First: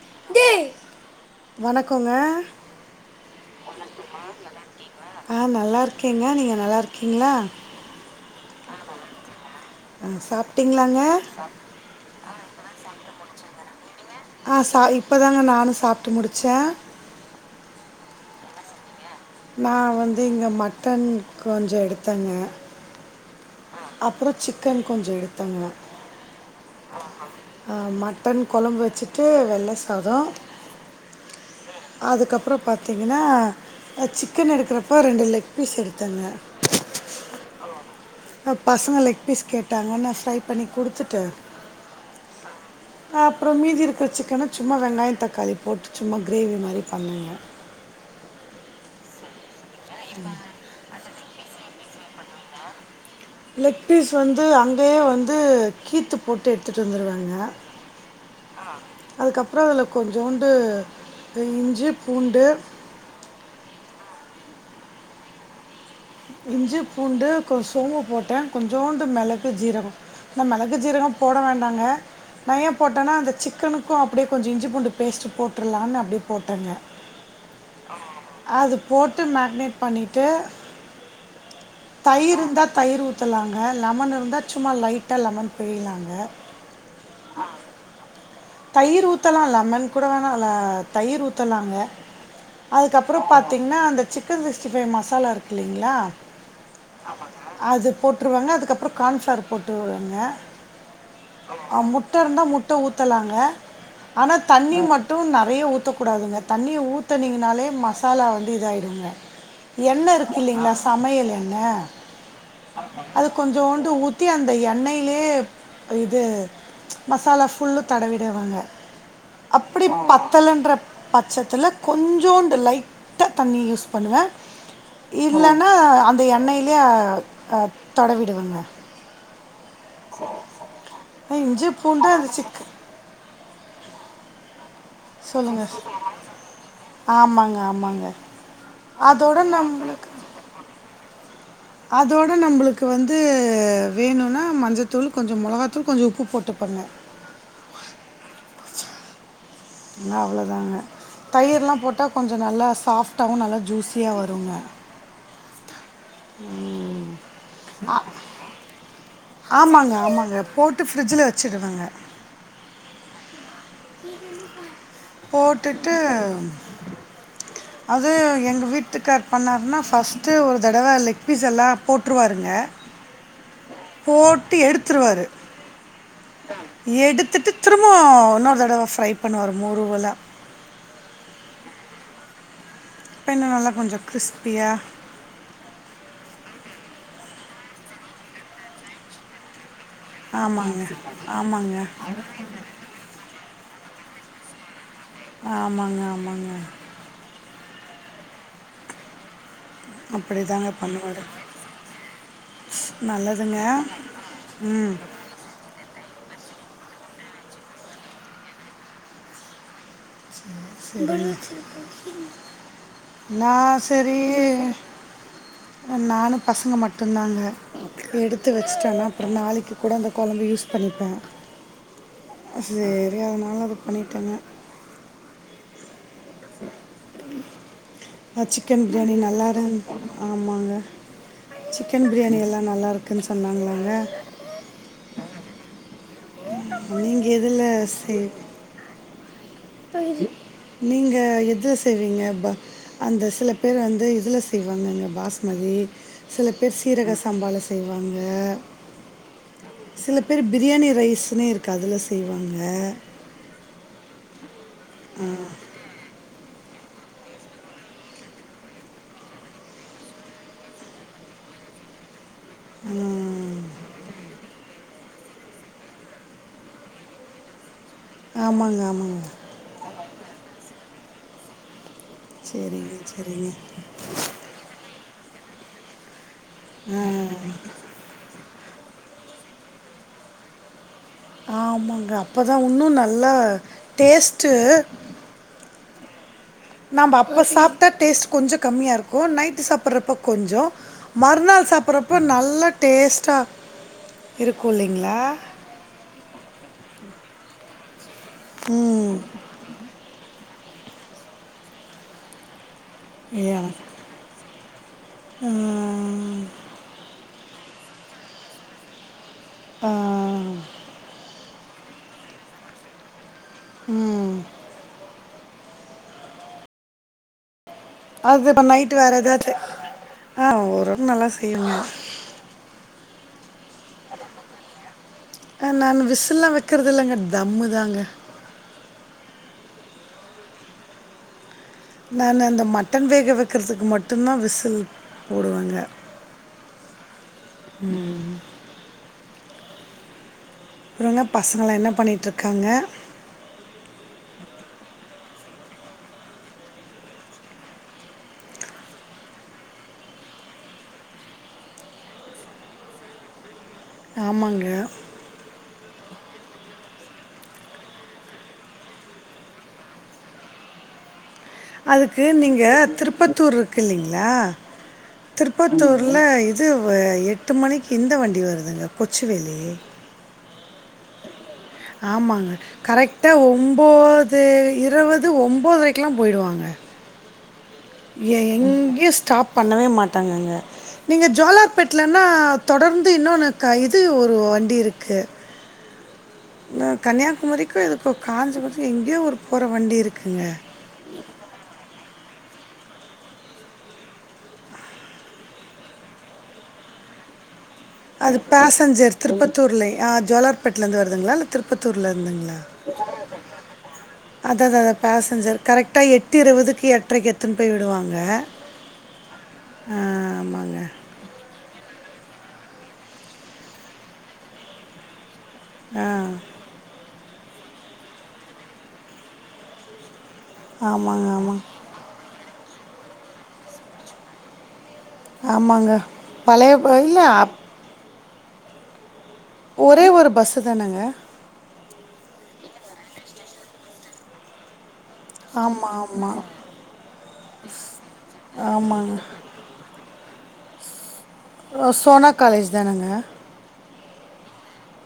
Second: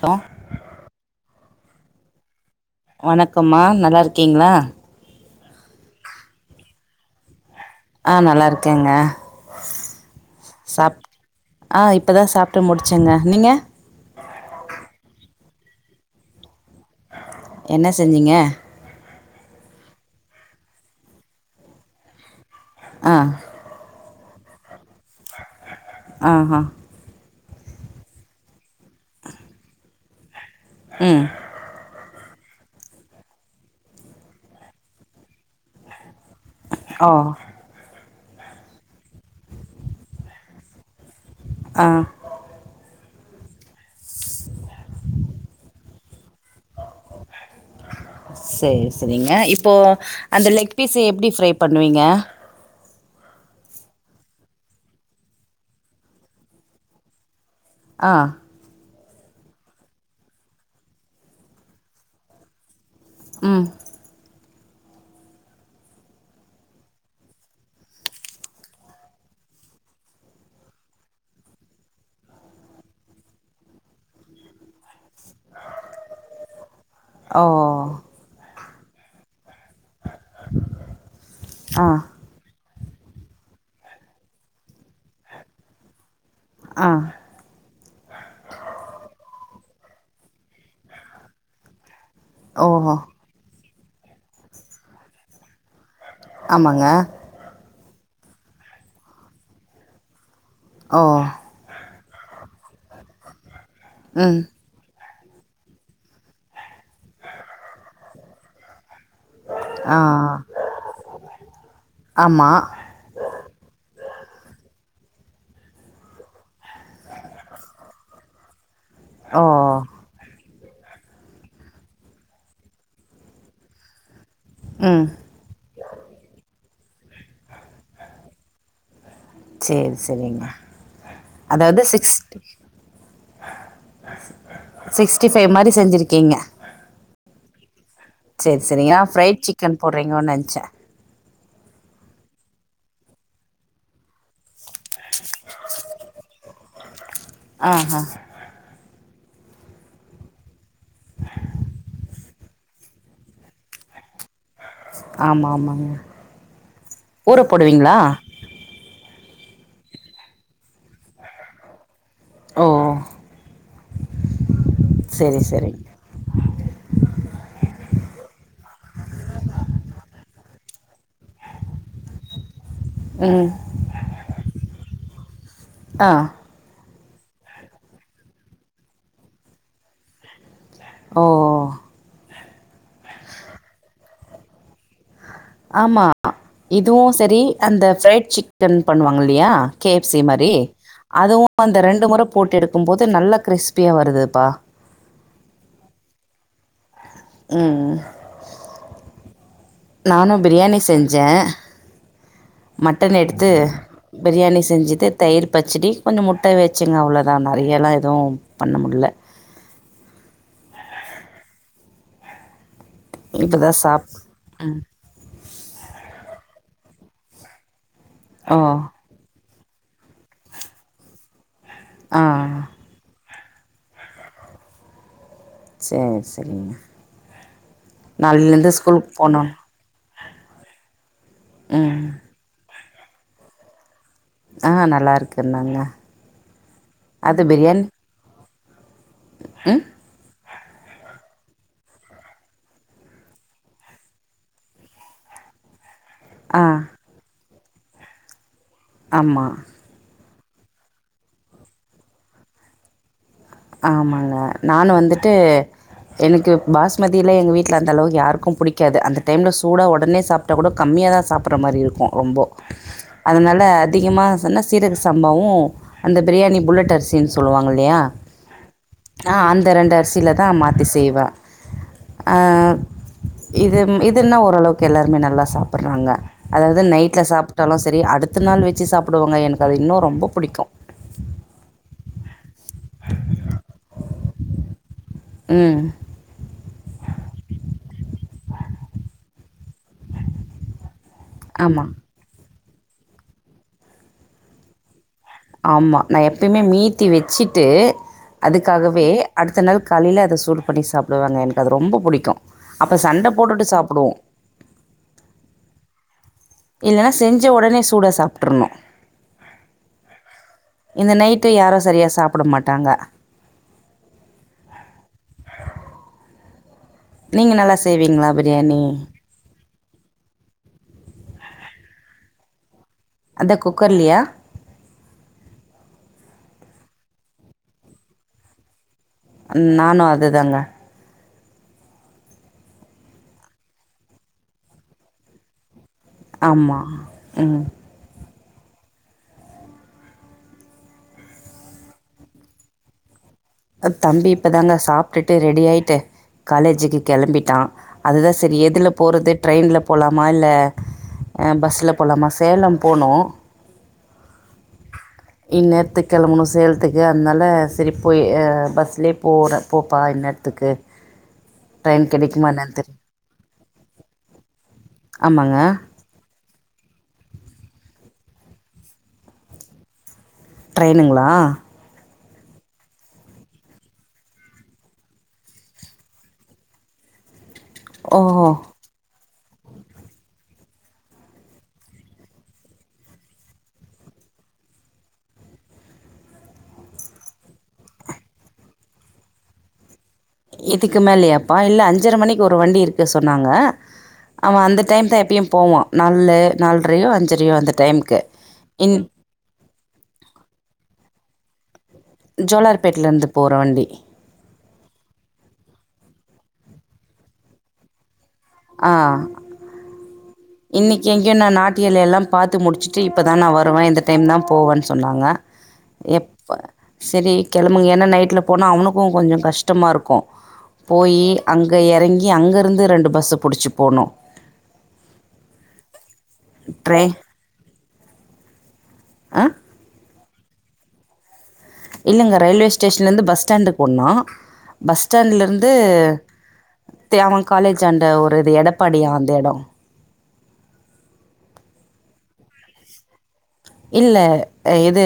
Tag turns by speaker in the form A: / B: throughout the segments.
A: Hello
B: வணக்கங்க
A: வணக்கம்மா நல்லா இருக்கீங்களா
B: ஆ நல்லா இருக்கேங்க நீங்க நல்லா இருக்கீங்களா
A: ஆ நல்லா இருக்கேங்க
B: ஆ,
A: சாப்
B: சாப்பிட்டீங்களாங்க
A: ஆ இப்பதா சாப்ட்டு முடிச்செங்க நீங்க
B: ஆ சா இப்போ தாங்க நானும் சாப்ட்டு முடிச்சே
A: என்ன செஞ்சீங்க
B: நா வந்து இங்க மட்டன் கொஞ்ச எடுத்தேங்க
A: ஆ
B: அப்புற சிக்கன் கொஞ்ச எடுத்தெங்க
A: ஆஹ
B: ஆ மட்டன் கொழம்பு வச்சுட்டு வெள்ள சாதொ
A: ம்
B: அதுக்கப்புற பாத்திங்கன்னா சிக்கன் எடுக்கிறப்போ ரெண்டு லெக் பீஸ் எடுத்தேங்க
A: ஓ
B: பசங்க லெக் பீஸ் கேட்டாங்கன்ன ஃப்ரை பண்ணி குடுத்துட்டே
A: ஆ
B: அப்றோ மீதி இருக்கிற சிக்கன சும்மா வெங்காய தக்காளி போட்டு சும்மா கிரேவி மாரி பண்ணேங்க
A: சேரி சரிங்க இப்போ அந்த லெக் பீஸ எப்டி ஃப்ரை பண்ணுவீங்க
B: லெக் பீஸ் வந்து அங்கயே வந்து கீத்து போட்டு எடுத்துட்டு வந்துருவேங்க
A: ஆ
B: அதுக்கப்புற அதுல கொஞ்சோண்டு இஞ்சி பூண்டு
A: ம்
B: இஞ்சி பூண்டு கொச சோம்பு போட்டே கொஞ்சோண்டு மெளகு ஜீரகம் மெளகு ஜீரகம் போட வேண்டாங்க நா ஏ போட்டேனா அந்த சிக்கனுக்கு அப்டியே கொஞ்ச இஞ்சி பூண்டு பேஸ்ட் போட்றலாம்னு அப்டி போட்டேங்க
A: ஓ
B: அது போட்டு மேங்னேட் பண்ணிட்டு
A: ஆ
B: தயிர் இருந்தா தயிர் ஊத்தலாங்க லெமன் இருந்தா சும்மா லைட்டா லெமன் புளியலாங்க
A: அ
B: தயிர் ஊத்தலா லெமன் கூட வேணால தயிர் ஊத்தலாங்க
A: ஓ
B: அதுக்கப்புறம் பாத்தீங்னா அந்த சிக்கன் சிக்ஸ்டி ஃபைவ் மசாலா இருக்கு இல்லிங்களா
A: ஆமாங்க
B: ஆமாங்க அது போட்ருவெங்க அதுக்கப்புற கார்ன்பிளவர் போட்ருவெங்க
A: ஓ
B: முட்ட இருந்தா முட்ட ஊத்தலாங்க ஆனா
A: ம்
B: தண்ணி மட் டும் நறைய ஊற்றக்கூடாதுங்க தண்ணிய ஊத்துனிங்கனாலே மசாலா வந்து இதாகிடுங்க
A: ஆ
B: எண்ண இருக்குலீங்களா சமையல் எண்ண
A: ஆமா
B: அது கொஞ்சோண்டு ஊத்தி அந்த எண்ணெய் லே இது மசாலா ஃபுல்லு தடவிடுவேங்க
A: ஓ
B: அப்படி பத்தலன்ற பச்சத்துல்ல கொஞ்சோண்டு லைட்டா தண்ணி யூஸ் பண்ணுவே
A: ம்
B: இல்லன்னா அந்த எண்ணெய்லே அ தடவிடுவேங்க
A: சேரி சேரிங்க
B: இஞ்சி
A: அதாவது
B: பூண்டு
A: சிக்ஸ்
B: அந்த சிக்கன்
A: சிக்ஸ்டி ஃபைவ் மாரி
B: சொல்லுங்கள்
A: செஞ்சிருக்கீங்க
B: ஆமாங்க ஆமாங்க
A: சேரி சேரிங்க
B: அதோட
A: ஃரைட் சிக்கன்
B: நம்மளுக்கு
A: போடுறீங்கோன்னு நென்சே
B: அதோட நம்பளுக்கு வந்து வேணும்னா மஞ்சத்தூள் கொஞ்ச மொளகாத்தூள் கொஞ்ச உப்பு போட்டு பொண்ண
A: ஆ ஆ
B: அவ்வளோதாங்க தயிர்லா போட்டா கொஞ்ச நல்லா சாஃப்டாவு நல்லா ஜூஸியா வருங்க
A: ஆமா ஆமாங்க ஊற போடுவீங்களா
B: ஆமாங்க ஆமாங்க போட்டு பிரிஜ்ல வச்சுடுவேங்க
A: ஓ சரி சரி
B: போட்டுட்டு அ அது எங்கள் வீட்டுக்கார் பண்ணாருன்னா ஃபஸ்ட்டு ஒரு தடவ லெக் பீஸ் எல்லா போட்டுருவாருங்க
A: ம்
B: போட்டு எடுத்துருவாரு
A: அ
B: எடுத்துட்டு திரும்ப இன்னொரு தடவ ஃப்ரை பண்ணுவாரு மெறுவல
A: ஓ ஒ
B: சிக்கன்லா நல்லா கொஞ்சோ கிரிஸ்பியா
A: ஆமா இதுவு செரி அந்த ஃப்ரைட் சிக்கன் பண்ணுவாங்க இல்லையா கே எப் சி மாரி
B: ஆமாங்க
A: அதுவு
B: ஆமாங்க
A: அந்த ரெண்டு முற போட்டு எடுக்கும் போது நல்லா கிரிஸ்பியா வருதுப்பா
B: ஆமாங்க ஆமாங்க
A: ம் நானு
B: அப்படிதாங்க
A: பிரியாணி
B: பண்ணுவார்
A: செஞ்சே மட்டன் எடுத்து
B: நல்லதுங்க
A: பிரியாணி
B: ம்
A: செஞ்சிட்டு தயிர் பச்சடி கொஞ்சோ முட்ட வச்சுங்க அவ்ளோ அதா நறையலா எதுவு பண்ண முட்ல
B: நா
A: இப்பதான் சாப்
B: செரி
A: ம்
B: நானு பசங்க மட்டு தா அங்க எடுத்து
A: ஓ
B: வச்சட்டேனா அப்றோ நாளைக் நாளைக் கூட அந்த கொழம்ப யூஸ் பண்ணிப்பே
A: ஆ
B: அதனால அது பண்ணிட்டேங்க
A: சேர் சேரிங்க
B: அ சிக்கன் பிரியாணி நல்லா
A: போணும்
B: இருந் ஆமாங்க
A: ம்
B: சிக்கன் பிரியாணி எல்லா நல்லாருக்குன்னு சொன்னாங்களாங்க
A: அ நல்லா இருக்குன்னாங்க
B: நீங்க எதுல செய்
A: ம்
B: பஹ நீங்க எதுல செய்வீங்க ப அந்த சில பேர் வந்து இதுல செய்வாங்குங்க பாஸ்மதி சில
A: ஆ
B: பேர் சீரக சாம்பால செய்வாங்க
A: ஆமா
B: சில பேர் பிரியாணி ரைஸ்னே இருக்கு அதுல செய்வாங்க
A: ஆமாங்க நானு வந்துட்டு எனக்கு பாஸ்மதில எங்க வீட்டில அந்தளவுக்கு யாருக்கு புடிக்காது அந்தடைம்ல சூடா ஒடனே சாப்டா கூட கம்மியா தா சாப்புட்ற மாரி இருக்கு ரொம்போ
B: ஆ,
A: அதனால அதிகமா சொன்ன சீரக்க சம்பாவு அந்த பிரியாணி புல்லட் அரிசின்னு சொல்லுவாங்க இல்லையா
B: ஆமாங்க, ஆமாங்க.
A: நா அந்த ரெண்டு அரிசியில தா மாத்தி செய்வே ஆ
B: சரிங்க, சரிங்க.
A: இது இதுன்னா ஓரளவுக்கு எல்லாருமே நல்லா சாப்பிட்றாங்க அதாவது நைட்ல சாப்டாலு செரி அடுத்த நாள் வெச்சி சாப்புடுவாங்க எனக்கு அது இன்னு ரொம்ப புடிக்கு
B: ஆமாங்க அப்பதா உன்னு நல்லா டேஸ்ட்டு
A: ம்
B: நம்ப அப்ப சாப்டா டேஸ்ட் கொஞ்சோ கம்மியா இருக்கு நைட் சாப்ப சப்புட்றப்ப கொஞ்சோ மறுநாள்
A: ஆமா.
B: சாப்புட்றப்ப நல்லா டேஸ்ட்டாக இருக்கு இல்லைங்களா
A: ஆமா நான் எப்பயுமே மீத்தி வெச்சிட்டு அதுக்காகவே
B: ம்.
A: அடுத்த நாள் காலையில அத சூடு பண்ணி சாப்புடுவங்க எனக்கு அது ரொம்ப பிடிக்கு அப்ப சண்ட போட்டுட்டு
B: எனக்கு
A: சாப்புடுவோ
B: ம்
A: இல்லன்னா செஞ்ச உடனே சூட சாப்புட்டுருணு
B: ஆ.
A: இந்த நைட் டு யாரு சரியா சாப்பிட மாட்டாங்க
B: ம்
A: நீங்க நல்லா செய்வீங்களா
B: அது இப்ப
A: பிரியாணி?
B: நைட்டு வேற ஏதாச்சி ஆ ஓர்ளவ்கு நல்லா செய்வே
A: அதா குக்கர்லியா
B: அ நானு விசுல்லா வைக்றது இல்லங்க தம்முதாங்க
A: நானு அதேதாங்க
B: நானு அந்த மட்டன் வேக வைக்கிறதுக்கு மட்டு்தா விசில் போடுவேங்க
A: ஆமா ம்
B: அப்றோங்க பசங்களா என்ன பண்ணிட்ருக்காங்க
A: தம்பி இப்பதாங்க சாப்பிட்டுட்டு ரெடி ஆய்ட்டு காலேஜுக்கு கிளம்பிட்டா அதுதா சரி எதுல போறது ட்ரெயின்ல போலாமா இல்ல பஸ்ல போலாமா சேலம் போனு
B: ஆமாங்க
A: கிளம்பணு சேலத்துக்கு அதனால சரி போய் பஸ்லே போற போப்பா இந்நேரத்துக்கு ட்ரெயின்
B: அதுக்கு
A: கிடைக்குமா
B: நீங்க
A: என்னன்னு தெரியும்
B: திருப்பத்தூர் இருக்குலீங்களா
A: ஆமாங்க
B: திருப்பத்தூர்ல இது இது எட்டு மணிக்கு இந்த வண்டி வருதுங்க கொச்சுவேலி
A: ட்ரைனுங்களா
B: ஆமாங்க கரெக்டா ஒம்போது இருவது ஒம்போதரைக்கெலா போயி்டுவாங்க
A: ஓஹோ
B: எங்கயு ஸ்டாப் பண்ணவே மாட்டாங்கங்க நீங்க ஜோாலார்பேட்லன்னா தொடர்ந்து இன்னொன்னு க இது ஒரு வண்டி இருக்கு நா கன்னியாகுமரிக்கு இதுக்கு காஞ்சிபுரத்துக்கு எங்கேயோ ஒரு போற வண்டி இருக்
A: இதுக்கு மேலயாப்பா இல்ல அஞ்சர மணிக்கு ஒரு வண்டி இருக்கு சொன்னாங்க ஆமா அந்த டைம் தா எப்பயும் போவா நால்லு நால்ரயோ அஞ்சரேயோ அந்த டைமுக்கு
B: அது
A: இன்
B: பேசஞ்சர் திருப்பத்தூர்ல ஆ ஜோலார்பேட்ல இருந்து வருதுங்களா இல்ல திருப்பத்தூர்ல இருந்துங்களா
A: ஜோலார்பேட்லேருந்து போகிற வண்டி
B: அதா அதா பெசஞ்சர் கரெக்டா எட் நூத்தி இருவதுக்கு எட்ரைக்கு எத்துன்னு போய் விடுவாங்க
A: ஆ
B: ஆ, ஆமாங்க
A: இன்னிக்கு எங்கயோ ந நாட் டியலேல பாத்து முடிச்சுட்டு இப்போ தா நா வருவே இந்த டைம் தா போவன்னு சொன்னாங்க
B: ஆ
A: எப்ப சரி கிழம்புங்க ஏன்னா நைட்ல போனா அவனுக்கு கொஞ்சோ கஷ்டமா இருக்கு போயி
B: ஆமாங்க ஆமாங்க
A: அங்க இறங்கி அங்க இருந்து ரெண்டு பஸ்ஸு புடிச்சு போனு
B: ஆமாங்க பழைய இல்ல
A: ஆ
B: ஒரே ஒரு பஸ்ஸு தானங்க
A: இல்லங்க ரயில்வே ஸ்டேஷன்ல இருந்து பஸ் ஸ்டாண்டுக்கு ஒண்ணா பஸ் ஸ்டாண்டு்ல இருந்து
B: ஆமாம் ஆமாம்
A: தே அவ காலேஜ் ஆன்ட ஒரு இது எடப்பாடியா
B: ஆமாங்க
A: அந்த இடோ
B: ஓ சோனா காலேஜ் தானங்க
A: இல்ல இது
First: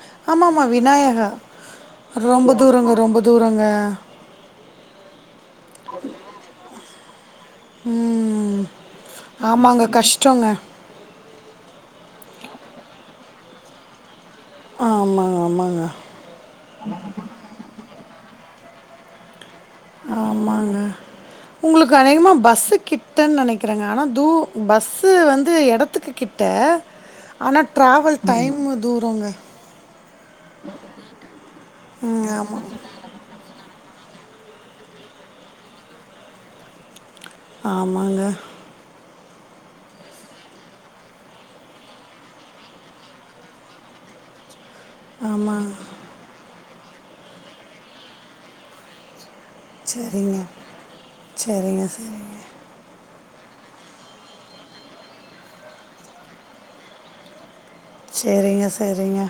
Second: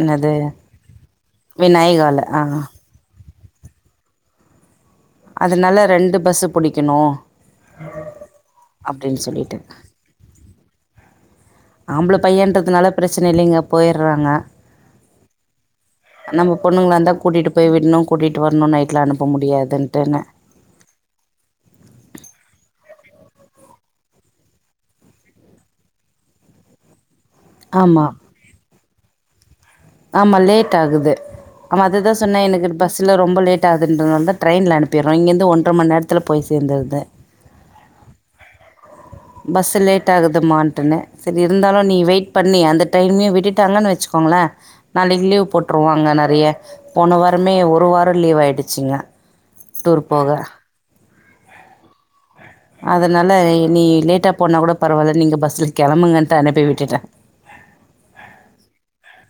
A: என்னது
B: ஆமாமா விநாயகா
A: விநாயகால ஆ
B: ரொம்ப தூரங்க ரொம்ப தூரங்க
A: அதுனால ரெண்டு பஸ்சு பிடிக்கணு
B: ம் ஆமாங்க கஷ்டோங்க
A: ஆம்பள பையன்றதுனால பிரச்சனயில்லைங்க போயிர்றாங்க
B: ஆமாங்க ஆமாங்க
A: நம்ம பொண்ணுங்களாருந்தா கூட்டிட்டு போய் விட்ணும் கூட்டிட் ட்டு வரணும் நைட்ல அனுப்ப முடியாது
B: ஆமாங்க உங்களுக்கு அநேகமா பஸ்சுக் கிட்டன்னு நெனைக்கிறேங்க ஆனா தூ பஸ்ஸு வந்து எடத்துக்கு கிட்ட ஆனா ட்ரவல் டைமு தூரங்க
A: ஆமா லேட்டாகுது ஆமா அதுதா
B: ம்
A: சொன்னே
B: ஆமாம்
A: எனக்கு பஸ்ல ரொம்ப லேட் ஆகுதுன்றதுனால தா ட்ரெயின்ல அனுப்பிர்றோ இங்கருந்து ஒன்ட்ற மண் நேரத்துல போய் சேந்திருது
B: ஆமாங்க
A: பஸ்ஸு லேட் ஆகுதுமான்ட்டுன்னு சரியிருந்தாலு நீ வெயிட் பண்ணி அந்த டைம்மயு விட்டுட்டாங்கன்னு வச்சுக்கோ ங்களே நாளிக்கு லீவ்
B: ஆமாங்க
A: போட்டுருவாங்க நெறைய போன வாரமே ஒரு வாரோ லீவ் ஆயிடுச்சிங்க
B: சேரிங்க செரிங்க செரிங்க
A: அதனால நீ லேட்டா போனா கூட பரவால்ல நீங்க பஸ்ல கெளம்புங்கன்ட்டு அனுப்பி விட்டுட்ட ஹ் [inaudible]
B: செரிங்க செரிங்க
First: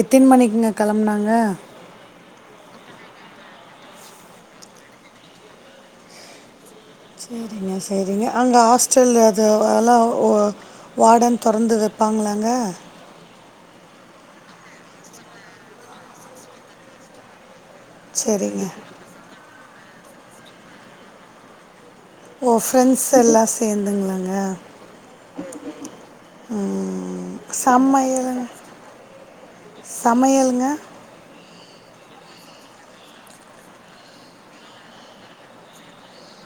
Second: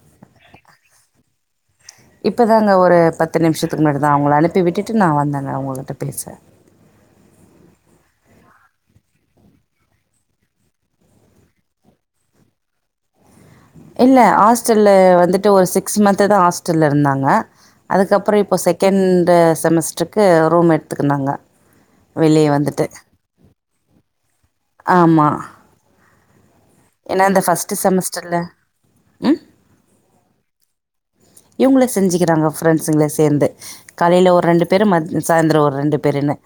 B: எத்தின் மணிக்குங்க கெளம்னாங்க
A: இப்பதாங்க ஒரு பத்து நிமிஷத்துக்கு முன்னாடி தா அவுங்கள அனுப்பி விட்டுட்டு நா வந்தங்க உங்ககிட்ட பேச
B: சேரிங்க செரிங்க அங்க ஹாஸ்டல் அது அதெலா ஓ வாடன் தொறந்து வே பாங்ளாங்க
A: [inaudible] இல்ல ஹாஸ்டல்ல வந்துட்டு ஒரு சிக்ஸ் மந்துதா ஹாஸ்டல்லருந்தாங்க அதுக்கப்றோ இப்போ
B: சரிங்க
A: செகண்டு செமஸ்டர்க்கு ரூம் எடுத்துக்குனாங்க வெளிய
B: ஓ
A: வந்துட்ட
B: ஃப்ரெண்ட்ஸ் எல்லாம் சேர்ந்துங்களாங்க
A: ஆமா
B: ம் சமையல்
A: செமஸ்டரில் ம்
B: சமையலுங்க
A: இவுங்ளே செஞ்சிக்கிறாங்க ஃப்ரெண்ட்ஸுங்ளே சேந்து காலையில ஒரு ரெண்டு பேரு மத் சாயந்தரோ ஒரு ரெண்டு பேருன்னு [inaudible]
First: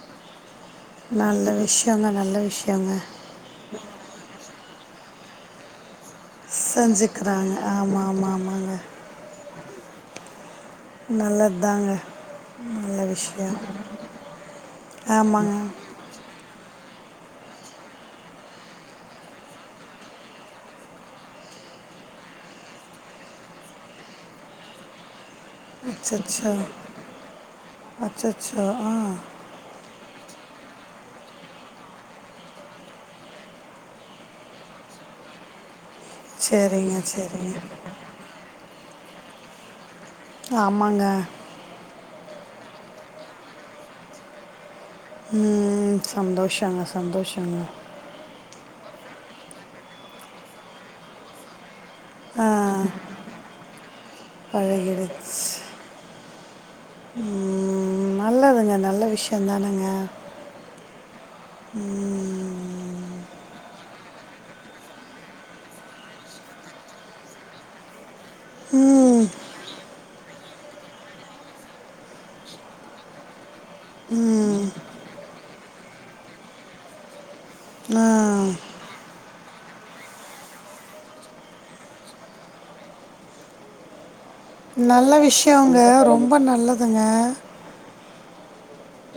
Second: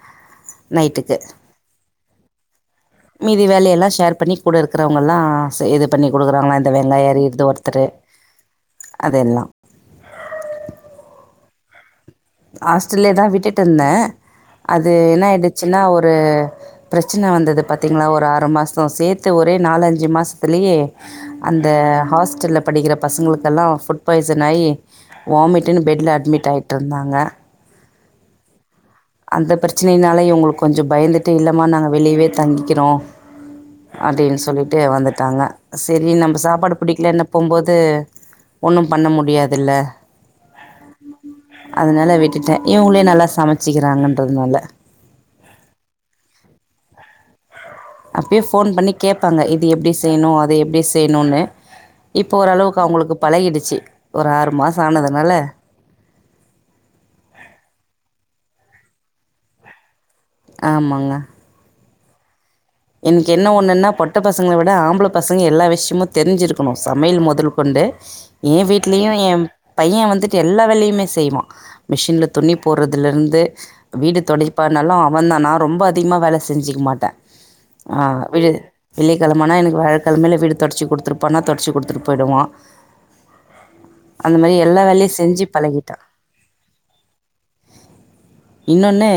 B: நல்ல விஷ்யங்க நல்ல விஷ்யங்க
A: மீதி வேலையெல்லா ஷேர் பண்ணி கூடருக்கிறவங்கெல்லா செய்து பண்ணி குடுக்கறாங்ளா இந்த வெங்காய அரியிற்து
B: செஞ்சுக்கிறாங்க
A: ஒர்த்தரு
B: ஆமாம் ஆமாம் ஆமாங்க
A: அதெல்லா
B: நல்லதாங்க
A: ஹாஸ்டல்லேயேதா விட்டுட்ருந்தே அது என்ன
B: ஆமாங்க
A: ஆயிடுச்சின்னா ஒரு பிரச்சன வந்தது பாத்திங்ளா ஒரு ஆறு மாசோ சேத்து ஒரே நாலஞ்சி மாசத்திலியே அந்த அ ஹாஸ்டல்ல படிக்கிற பசங்களுக்கெல்லா ஃபுட் பாய்சனாயி வாமிட்டுனு பெட்ல அட்மி்ட்டாயிட்ருந்தாங்க
B: அச்சச்
A: அந்த பிரச்சனைனால இவுங்களுக் கொஞ்ச பயந்துட்டு இல்லமா நாங்க வெளியவே தங்கிக்கிறோ அப்டின் சொல்லிட்டு வந்துட்டாங்க செரி நம்ப சாப்பாடு
B: சரிங்க
A: புடிக்கலன்ன
B: சரிங்க
A: போபோது ஒண்ணு பண்ண முடியாதில்ல
B: ஆமாங்க
A: இவுங்ளே நல்லா சமச்சிக்கிறாங்கன்றத்னால
B: ம் சந்தோஷங்க சந்தோஷங்க
A: அப்பியே ஃபோன் பண்ணி கேப்பாங்க இது எப்டி செய்னு அது எப்டி செய்னுனு இப்ப ஓரளவுக்கு அவுங்களுக்கு பழகிடுச்சி ஒரு ஆறு மாச ஆனதுனால
B: பழகிடுச்சு ம் நல்லதுங்க நல்ல விஷ்ய தானங்க
A: ஆமாங்க
B: ம்
A: எனக்கு என்ன ஒண்ணுனா பொட்ட பசங்கள விட ஆம்பள பசங்க எல்லா விஷ்யமு தெரிஞ்சிருக்கனு சமையல் மொதல் கொண் டு எ வீட்லயு எ பைய வந்துட் டு எல்லா வேலையுமே செய்வா மிஷின்ல துணி போற்றதுலருந்து வீடு தொடைப்பா நல்லா அவந்தா நா ரொம்ப அதிகமா வேல செஞ்சிக்க மாட்ட ஆ விடு வெள்ளிக்கெழ மனா எனக்கு வியாழக் கெழமைல வீடு தொடச்சு குடுத்துருப்பா தொடச்சு குடுத்துட்டு போய்டுவா அந்த மாரி எல்லா வேலையு
B: நல்ல
A: செஞ்சி
B: விஷயங்க
A: பழகிட்டா
B: ரொம்ப நல்லதுங்க
A: இன்னொன்னு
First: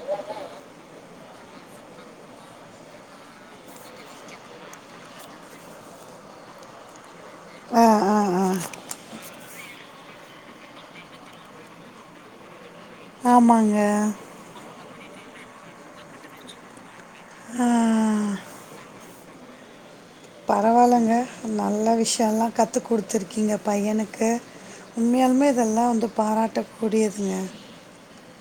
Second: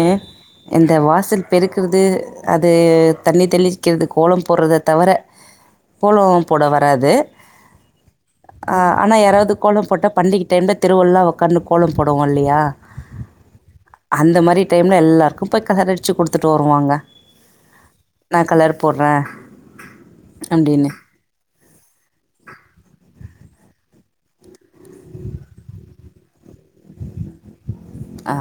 A: இந்த வாசல் பெருக்குறது அது தண்ணி தெளிக்கிறது கோல போட்றத தவிர கோலோ போட வராது
B: ஆ ஆ
A: ஆ ஆனா யாரவது கோல போட்டா பண்டிக டைம்ல தெருவெல்லா ஒக்காந்துனு கோல போடுவோ இல்லையா
B: ஆமாங்க
A: ன்மே எல்லாருக்கு போய் கலர் அடிச்சி குடுத்துட்டு வருவாங்க
B: ஆ
A: நா கலர் போட்ற
B: பரவால்லங்க நல்ல விஷயல்லா கத்து கொடுத்துருக்கீங்க பையனுக்கு உண்மையாலுமே இதெல்லா வந்து பாராட்டக் கூடியதுங்க
A: ஆ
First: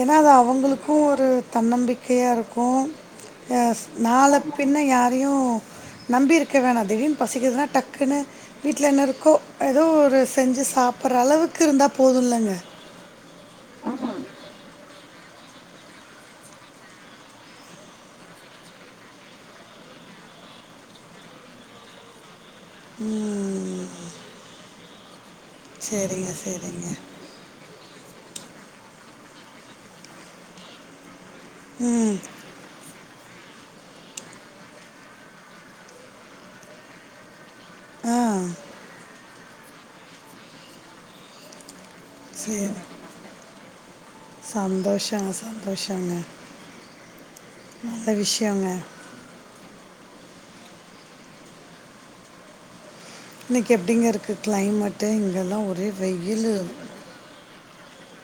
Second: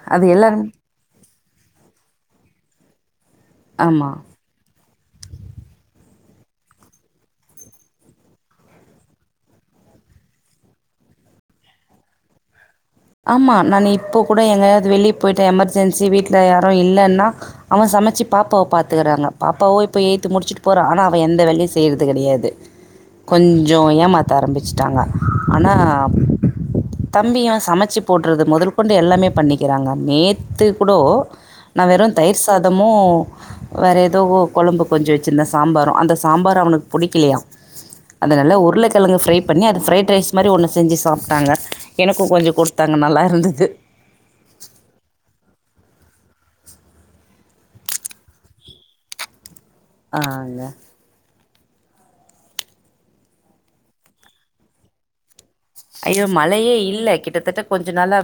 B: ஏன்னா அது அவங்களுக்கு ஒரு தன்னம்பிக்கையா இருக்கு ஆ
A: ஆமா.
B: நாள பின் ன்ன யாரையு நம்பி இருக்க வேணா திடீர்னு பசிக்குதுன்னா டக்குன்னு வீட்ல என்ன இருக்கோ எதோ ஒரு செஞ்சு சாப் புற அளவுக்கு இருந்தா போதுலங்க
A: வெளியே போயிட்ட எமர்ஜென்சி வீட்ல யாரு இல்லன்னா அவ சமைச்சி பாப்பாவ பாத்துக்கிறாங்க பாப்பாவோ இப்ப எய்ட்த்து முடிச்சிட்டு போறா ஆனா அவ எந்த வேலையு செய்யறது கடையாது கொஞ்ச ஏமாத்த ஆரம்பிச்சிட்டாங்க ஆனா
B: சரிங்க சரிங்க
A: தம்பியு சம விச்சு போட்றது முதல் கொண்டு எல்லாமே பண்ணிக்கிறாங்க நேத்து குடோ நா வெறு
B: ம்
A: தயிர் சாதமு வேற எதோ கொழம்பு கொஞ்ச வச்சிருந்தே சாம்பாரு அந்த சாம்பார அவனுக்கு புடிக்கலையா
B: ஆ
A: அதனால உருளைக்கிழங்கு ஃப்ரை பண்ணி அது பிரைட் ரைஸ் மாரி ஒன்னு செஞ்சு சாப்ட்டாங்க எனக்கு கொஞ்ச
B: சரி
A: கொடுத் வருந்தது
B: சந்தோஷங்க சந்தோஷங்க நல்ல விஷயங்க
A: ஆ ங்க
B: இன்னைக்கு எப்டிங்க இருக்கு கிளைமேட்டு இங்கெல்லாம் ஒரே
A: ஐயோ
B: வெயில்
A: மழையே இல்ல கிட்டத்தட்ட கொஞ்ச நாளா